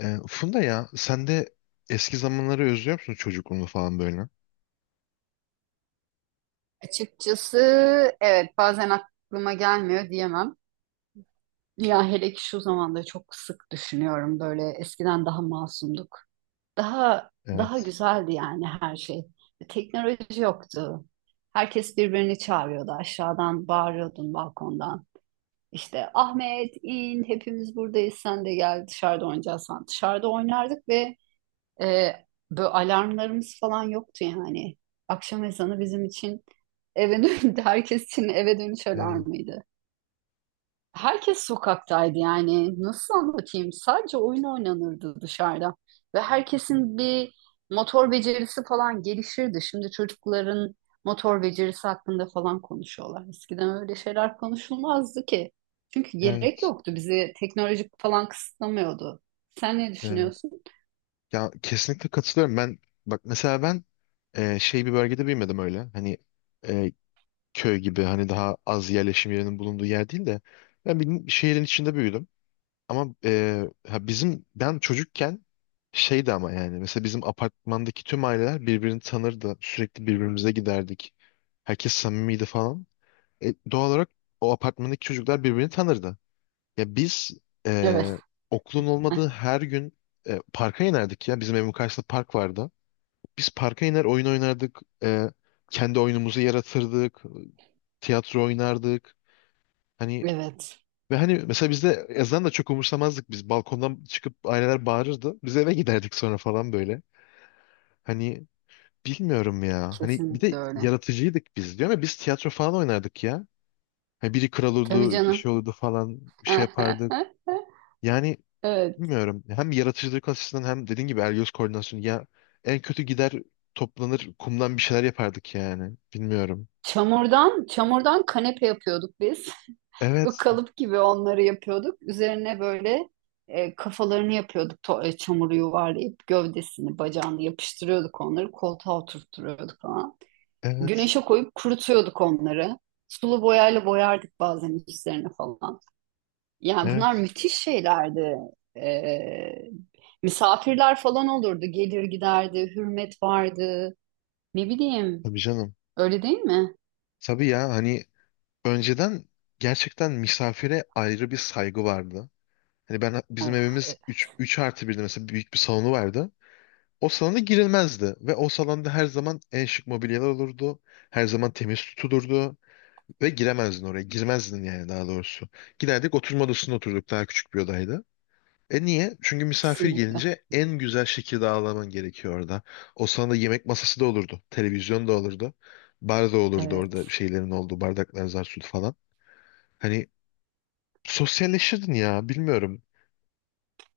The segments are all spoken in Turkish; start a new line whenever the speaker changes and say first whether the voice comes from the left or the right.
left: Funda, ya sen de eski zamanları özlüyor musun, çocukluğunu falan böyle?
right: Açıkçası evet bazen aklıma gelmiyor diyemem. Ya hele ki şu zamanda çok sık düşünüyorum böyle eskiden daha masumduk. Daha daha
left: Evet.
right: güzeldi yani her şey. Teknoloji yoktu. Herkes birbirini çağırıyordu aşağıdan bağırıyordun balkondan. İşte Ahmet in hepimiz buradayız sen de gel dışarıda oynayacağız falan. Dışarıda oynardık ve e, böyle alarmlarımız falan yoktu yani. Akşam ezanı bizim için eve dönüş, herkes için eve dönüş
left: Evet.
right: alarmıydı. Herkes sokaktaydı yani. Nasıl anlatayım? Sadece oyun oynanırdı dışarıda. Ve herkesin bir motor becerisi falan gelişirdi. Şimdi çocukların motor becerisi hakkında falan konuşuyorlar. Eskiden öyle şeyler konuşulmazdı ki. Çünkü gerek
left: Evet.
right: yoktu. Bizi teknolojik falan kısıtlamıyordu. Sen ne
left: Evet.
right: düşünüyorsun?
left: Ya kesinlikle katılıyorum. Ben, bak mesela, ben şey bir bölgede büyümedim öyle. Hani, e, köy gibi, hani daha az yerleşim yerinin bulunduğu yer değil de ben bir şehrin içinde büyüdüm. Ama ha, bizim ben çocukken şeydi ama yani mesela bizim apartmandaki tüm aileler birbirini tanırdı. Sürekli birbirimize giderdik. Herkes samimiydi falan. Doğal olarak o apartmandaki çocuklar birbirini tanırdı. Ya biz, e,
right: Evet.
left: okulun olmadığı her gün parka inerdik ya. Bizim evin karşısında park vardı. Biz parka iner oyun oynardık. Kendi oyunumuzu yaratırdık. Tiyatro oynardık. Hani
right: Evet.
left: ve hani mesela bizde yazdan da çok umursamazdık biz. Balkondan çıkıp aileler bağırırdı. Biz eve giderdik sonra falan böyle. Hani, bilmiyorum ya. Hani bir de
right: Kesinlikle öyle.
left: yaratıcıydık biz diyor ama biz tiyatro falan oynardık ya. Ha, biri kral
right: Tabii
left: olurdu, bir
right: canım.
left: şey olurdu falan, bir şey yapardı. Yani
right: Evet.
left: bilmiyorum. Hem yaratıcılık açısından hem dediğin gibi el-göz koordinasyonu. Ya en kötü gider toplanır kumdan bir şeyler yapardık yani. Bilmiyorum.
right: Çamurdan kanepe yapıyorduk biz. Bu
left: Evet,
right: kalıp gibi onları yapıyorduk. Üzerine böyle kafalarını yapıyorduk. Çamuru yuvarlayıp gövdesini, bacağını yapıştırıyorduk onları. Koltuğa oturtturuyorduk falan.
left: evet,
right: Güneşe koyup kurutuyorduk onları. Sulu boyayla boyardık bazen üstlerine falan. Yani bunlar
left: evet.
right: müthiş şeylerdi. E, Misafirler falan olurdu. Gelir giderdi, hürmet vardı. Ne bileyim,
left: Tabii canım.
right: öyle değil mi?
left: Tabii ya, hani önceden gerçekten misafire ayrı bir saygı vardı. Hani ben, bizim
right: Of, evet,
left: evimiz 3 artı birde mesela, büyük bir salonu vardı. O salona girilmezdi ve o salonda her zaman en şık mobilyalar olurdu. Her zaman temiz tutulurdu. Ve giremezdin oraya. Girmezdin yani, daha doğrusu. Giderdik, oturma odasında oturduk. Daha küçük bir odaydı. E niye? Çünkü misafir
right: kesinlikle.
left: gelince en güzel şekilde ağırlaman gerekiyor orada. O sana da yemek masası da olurdu. Televizyon da olurdu. Bar da olurdu orada,
right: Evet.
left: şeylerin olduğu bardaklar, zar su falan. Hani sosyalleşirdin ya, bilmiyorum.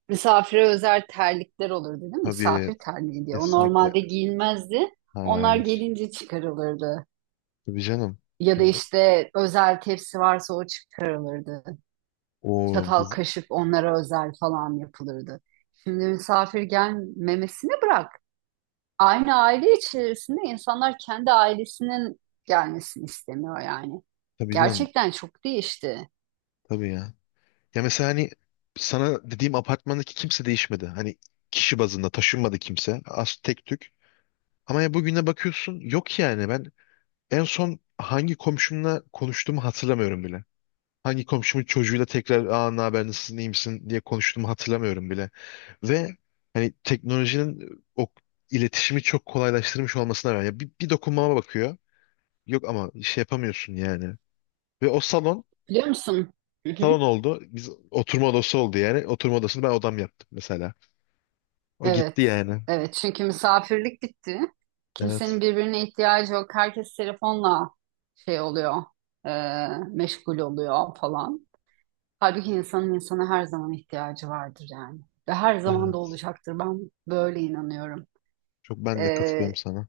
right: Misafire özel terlikler olurdu değil mi?
left: Tabii,
right: Misafir terliği diye. O
left: kesinlikle.
right: normalde giyilmezdi. Onlar
left: Hayır.
right: gelince çıkarılırdı.
left: Tabii canım.
right: Ya da
left: Hani,
right: işte özel tepsi varsa o çıkarılırdı.
left: o
right: Çatal
left: biz,
right: kaşık onlara özel falan yapılırdı. Şimdi misafir gelmemesini bırak. Aynı aile içerisinde insanlar kendi ailesinin gelmesini istemiyor yani.
left: tabii canım.
right: Gerçekten çok değişti.
left: Tabii ya. Ya mesela hani sana dediğim apartmandaki kimse değişmedi. Hani kişi bazında taşınmadı kimse. Az, tek tük. Ama ya bugüne bakıyorsun yok yani, ben en son hangi komşumla konuştuğumu hatırlamıyorum bile. Hangi komşumun çocuğuyla tekrar, aa, ne haber, nasılsın, iyi misin diye konuştuğumu hatırlamıyorum bile. Ve hani teknolojinin o iletişimi çok kolaylaştırmış olmasına rağmen ya bir dokunmama bakıyor. Yok ama şey yapamıyorsun yani. Ve o salon
right: Biliyor musun?
left: salon oldu. Biz oturma odası oldu yani. Oturma odasını ben odam yaptım mesela. O
right: Evet,
left: gitti yani.
right: evet. Çünkü misafirlik bitti. Kimsenin
left: Evet.
right: birbirine ihtiyacı yok. Herkes telefonla şey oluyor, e, meşgul oluyor falan. Halbuki insanın insana her zaman ihtiyacı vardır yani. Ve her zaman da
left: Evet.
right: olacaktır. Ben böyle inanıyorum.
left: Çok ben de
right: E,
left: katılıyorum sana.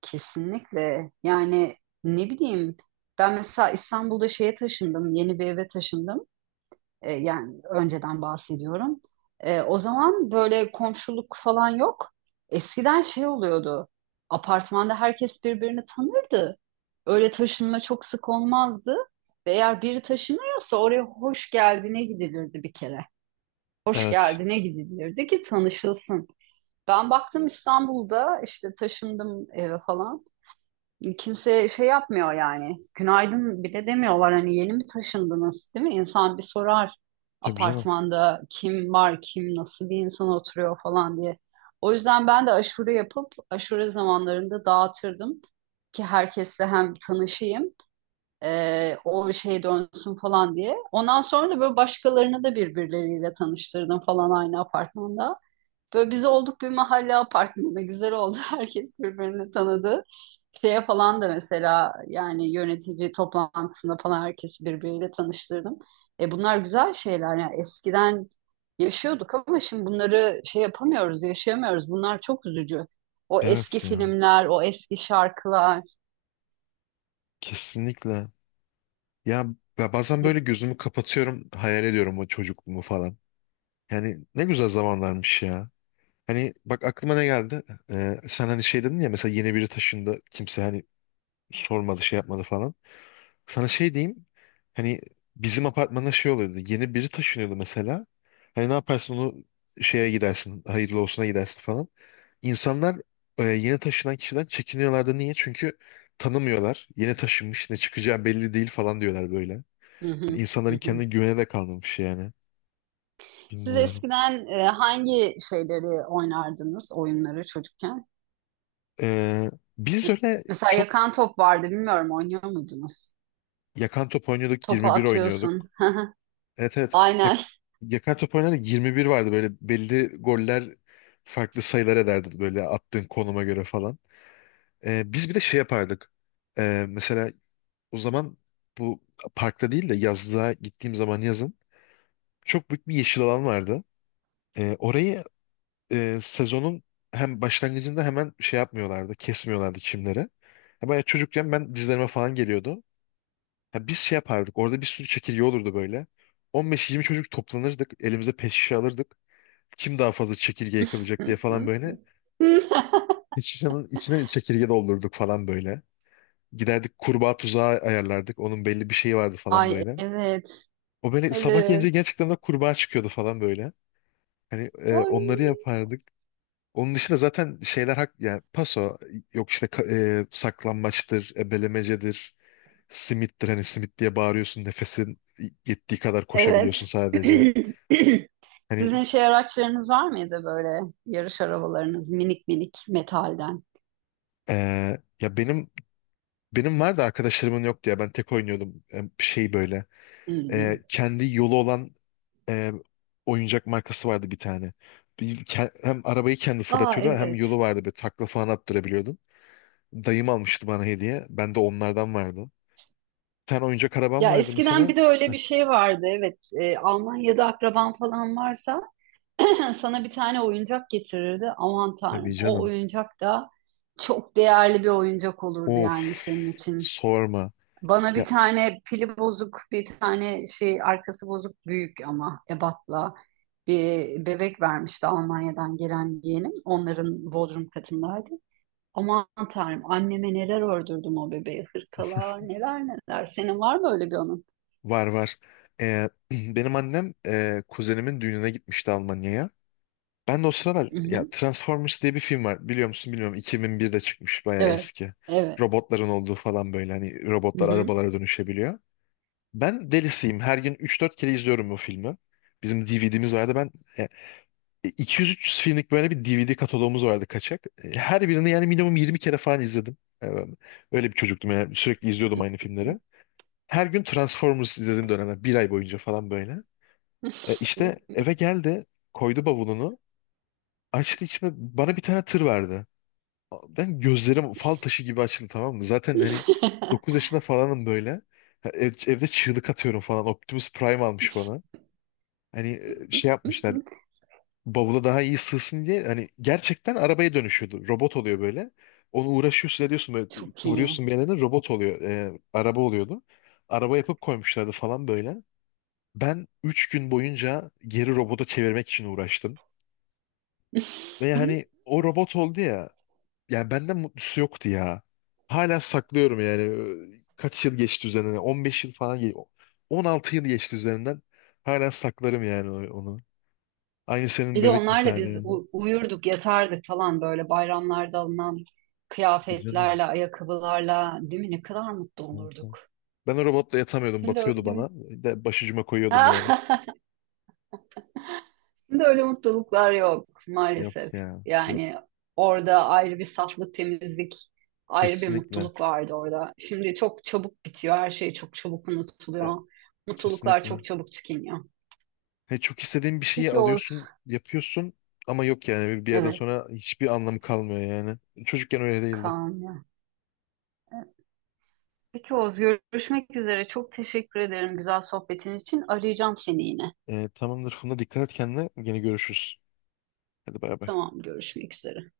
right: Kesinlikle. Yani ne bileyim. Ben mesela İstanbul'da şeye taşındım, yeni bir eve taşındım. E, yani önceden bahsediyorum. E, o zaman böyle komşuluk falan yok. Eskiden şey oluyordu. Apartmanda herkes birbirini tanırdı. Öyle taşınma çok sık olmazdı. Ve eğer biri taşınıyorsa oraya hoş geldine gidilirdi bir kere. Hoş
left: Evet.
right: geldine gidilirdi ki tanışılsın. Ben baktım İstanbul'da işte taşındım falan. Kimse şey yapmıyor yani. Günaydın bile demiyorlar. Hani yeni mi taşındınız, değil mi? İnsan bir sorar
left: Tabii canım.
right: apartmanda kim var, kim nasıl bir insan oturuyor falan diye. O yüzden ben de aşure yapıp aşure zamanlarında dağıtırdım ki herkesle hem tanışayım, o şey dönsün falan diye. Ondan sonra da böyle başkalarını da birbirleriyle tanıştırdım falan aynı apartmanda. Böyle biz olduk bir mahalle apartmanı. Güzel oldu. Herkes birbirini tanıdı. Şeye falan da mesela yani yönetici toplantısında falan herkesi birbiriyle tanıştırdım. Bunlar güzel şeyler. Yani eskiden yaşıyorduk ama şimdi bunları şey yapamıyoruz, yaşayamıyoruz. Bunlar çok üzücü. O eski
left: Evet ya.
right: filmler, o eski şarkılar.
left: Kesinlikle. Ya ya bazen böyle
right: Es-
left: gözümü kapatıyorum, hayal ediyorum o çocukluğumu falan. Yani ne güzel zamanlarmış ya. Hani bak, aklıma ne geldi? Sen hani şey dedin ya, mesela yeni biri taşındı. Kimse hani sormadı, şey yapmadı falan. Sana şey diyeyim. Hani bizim apartmana şey oluyordu. Yeni biri taşınıyordu mesela. Hani ne yaparsın? Onu şeye gidersin, hayırlı olsuna gidersin falan. İnsanlar yeni taşınan kişiden çekiniyorlardı. Niye? Çünkü tanımıyorlar. Yeni taşınmış, ne çıkacağı belli değil falan diyorlar böyle.
right: Hı
left: Yani
right: hı, hı
left: İnsanların
right: hı.
left: kendine güvene de kalmamış yani.
right: Siz
left: Bilmiyorum.
right: eskiden hangi şeyleri oynardınız, oyunları çocukken?
left: E, Biz öyle
right: Mesela
left: çok
right: yakan top vardı, bilmiyorum oynuyor muydunuz?
left: yakan top oynuyorduk,
right: Topu
left: 21
right: atıyorsun.
left: oynuyorduk. Evet, evet. Ya-
right: Aynen.
left: Yakan top oynardık, 21 vardı, böyle belli goller farklı sayılar ederdi böyle attığın konuma göre falan. Biz bir de şey yapardık. Mesela o zaman bu parkta değil de yazlığa gittiğim zaman, yazın çok büyük bir yeşil alan vardı. Orayı, sezonun hem başlangıcında hemen şey yapmıyorlardı, kesmiyorlardı çimleri. Ya bayağı çocukken ben, dizlerime falan geliyordu. Ya biz şey yapardık, orada bir sürü çekirge olurdu böyle. 15-20 çocuk toplanırdık, elimize pet şişe alırdık. Kim daha fazla çekirge yakalayacak diye falan böyle. Pet şişenin içine çekirge doldurduk falan böyle. Giderdik kurbağa tuzağı ayarlardık, onun belli bir şeyi vardı falan
right: Ay
left: böyle.
right: evet.
left: O böyle sabah gelince
right: Evet.
left: gerçekten de kurbağa çıkıyordu falan böyle. Hani
right: Ay.
left: onları yapardık. Onun dışında zaten şeyler hak yani paso yok işte, saklambaçtır, ebelemecedir, simittir, hani simit diye bağırıyorsun nefesin yettiği kadar koşabiliyorsun
right: Evet.
left: sadece. Hani
right: Sizin şey araçlarınız var mıydı böyle yarış arabalarınız minik minik metalden?
left: e, ya benim vardı, arkadaşlarımın yok diye ben tek oynuyordum. Şey böyle,
right: Hmm.
left: kendi yolu olan e, oyuncak markası vardı bir tane. Hem arabayı kendi
right: Aa
left: fırlatıyordu hem
right: evet.
left: yolu vardı, böyle takla falan attırabiliyordum. Dayım almıştı bana hediye. Bende onlardan vardı. Bir tane oyuncak arabam
right: Ya
left: vardı
right: eskiden
left: mesela.
right: bir de öyle bir şey vardı. Evet, Almanya'da akraban falan varsa sana bir tane oyuncak getirirdi. Aman
left: Tabii
right: Tanrım, o
left: canım.
right: oyuncak da çok değerli bir oyuncak olurdu
left: Of,
right: yani senin için.
left: sorma.
right: Bana bir
left: Ya,
right: tane pili bozuk, bir tane şey arkası bozuk büyük ama ebatla bir bebek vermişti Almanya'dan gelen yeğenim. Onların bodrum katındaydı. Aman Tanrım anneme neler ördürdüm o bebeğe. Hırkalar neler neler. Senin var mı öyle bir onun?
left: var, var. Benim annem kuzenimin düğününe gitmişti Almanya'ya. Ben de o sıralar,
right: Hı
left: ya,
right: hı.
left: Transformers diye bir film var. Biliyor musun bilmiyorum. 2001'de çıkmış, bayağı
right: Evet.
left: eski.
right: Evet.
left: Robotların olduğu falan, böyle hani
right: Hı
left: robotlar
right: hı.
left: arabalara dönüşebiliyor. Ben delisiyim. Her gün 3-4 kere izliyorum bu filmi. Bizim DVD'miz vardı. Ben e, 200-300 filmlik böyle bir DVD kataloğumuz vardı, kaçak. Her birini yani minimum 20 kere falan izledim. Ben öyle bir çocuktum yani, sürekli izliyordum aynı filmleri. Her gün Transformers izlediğim dönemler, bir ay boyunca falan böyle. İşte eve geldi, koydu bavulunu, açtı içine, bana bir tane tır verdi. Ben gözlerim fal taşı gibi açıldı, tamam mı? Zaten hani 9 yaşında falanım böyle. Ha, evde çığlık atıyorum falan. Optimus Prime almış bana. Hani şey yapmışlar, bavula daha iyi sığsın diye, hani gerçekten arabaya dönüşüyordu. Robot oluyor böyle. Onu uğraşıyorsun, ediyorsun böyle,
right: Çok iyi.
left: kıvırıyorsun bir yerlerine, robot oluyor. Araba oluyordu. Araba yapıp koymuşlardı falan böyle. Ben 3 gün boyunca geri robota çevirmek için uğraştım. Ve hani o robot oldu ya. Yani benden mutlusu yoktu ya. Hala saklıyorum yani. Kaç yıl geçti üzerinden? 15 yıl falan. 16 yıl geçti üzerinden. Hala saklarım yani onu. Aynı senin
right: Bir de
left: bebek
right: onlarla
left: misali
right: biz
left: yani.
right: uyurduk, yatardık falan böyle bayramlarda alınan
left: Tabii canım.
right: kıyafetlerle, ayakkabılarla, değil mi? Ne kadar mutlu olurduk.
left: Ben o robotla yatamıyordum.
right: Şimdi öyle
left: Batıyordu
right: değil
left: bana.
right: mi?
left: De başucuma koyuyordum yani.
right: Şimdi öyle mutluluklar yok
left: Yok
right: maalesef.
left: ya. Yok.
right: Yani orada ayrı bir saflık, temizlik, ayrı bir
left: Kesinlikle.
right: mutluluk vardı orada. Şimdi çok çabuk bitiyor, her şey çok çabuk
left: E,
right: unutuluyor. Mutluluklar
left: Kesinlikle.
right: çok çabuk tükeniyor.
left: He, çok istediğin bir şeyi
right: Peki Oğuz.
left: alıyorsun, yapıyorsun ama yok yani. Bir yerden
right: Evet,
left: sonra hiçbir anlamı kalmıyor yani. Çocukken öyle değildi.
right: Kaan. Peki Oğuz, görüşmek üzere. Çok teşekkür ederim güzel sohbetin için. Arayacağım seni yine.
left: Tamamdır Funda. Dikkat et kendine. Yine görüşürüz. Hadi, bay bay.
right: Tamam, görüşmek üzere.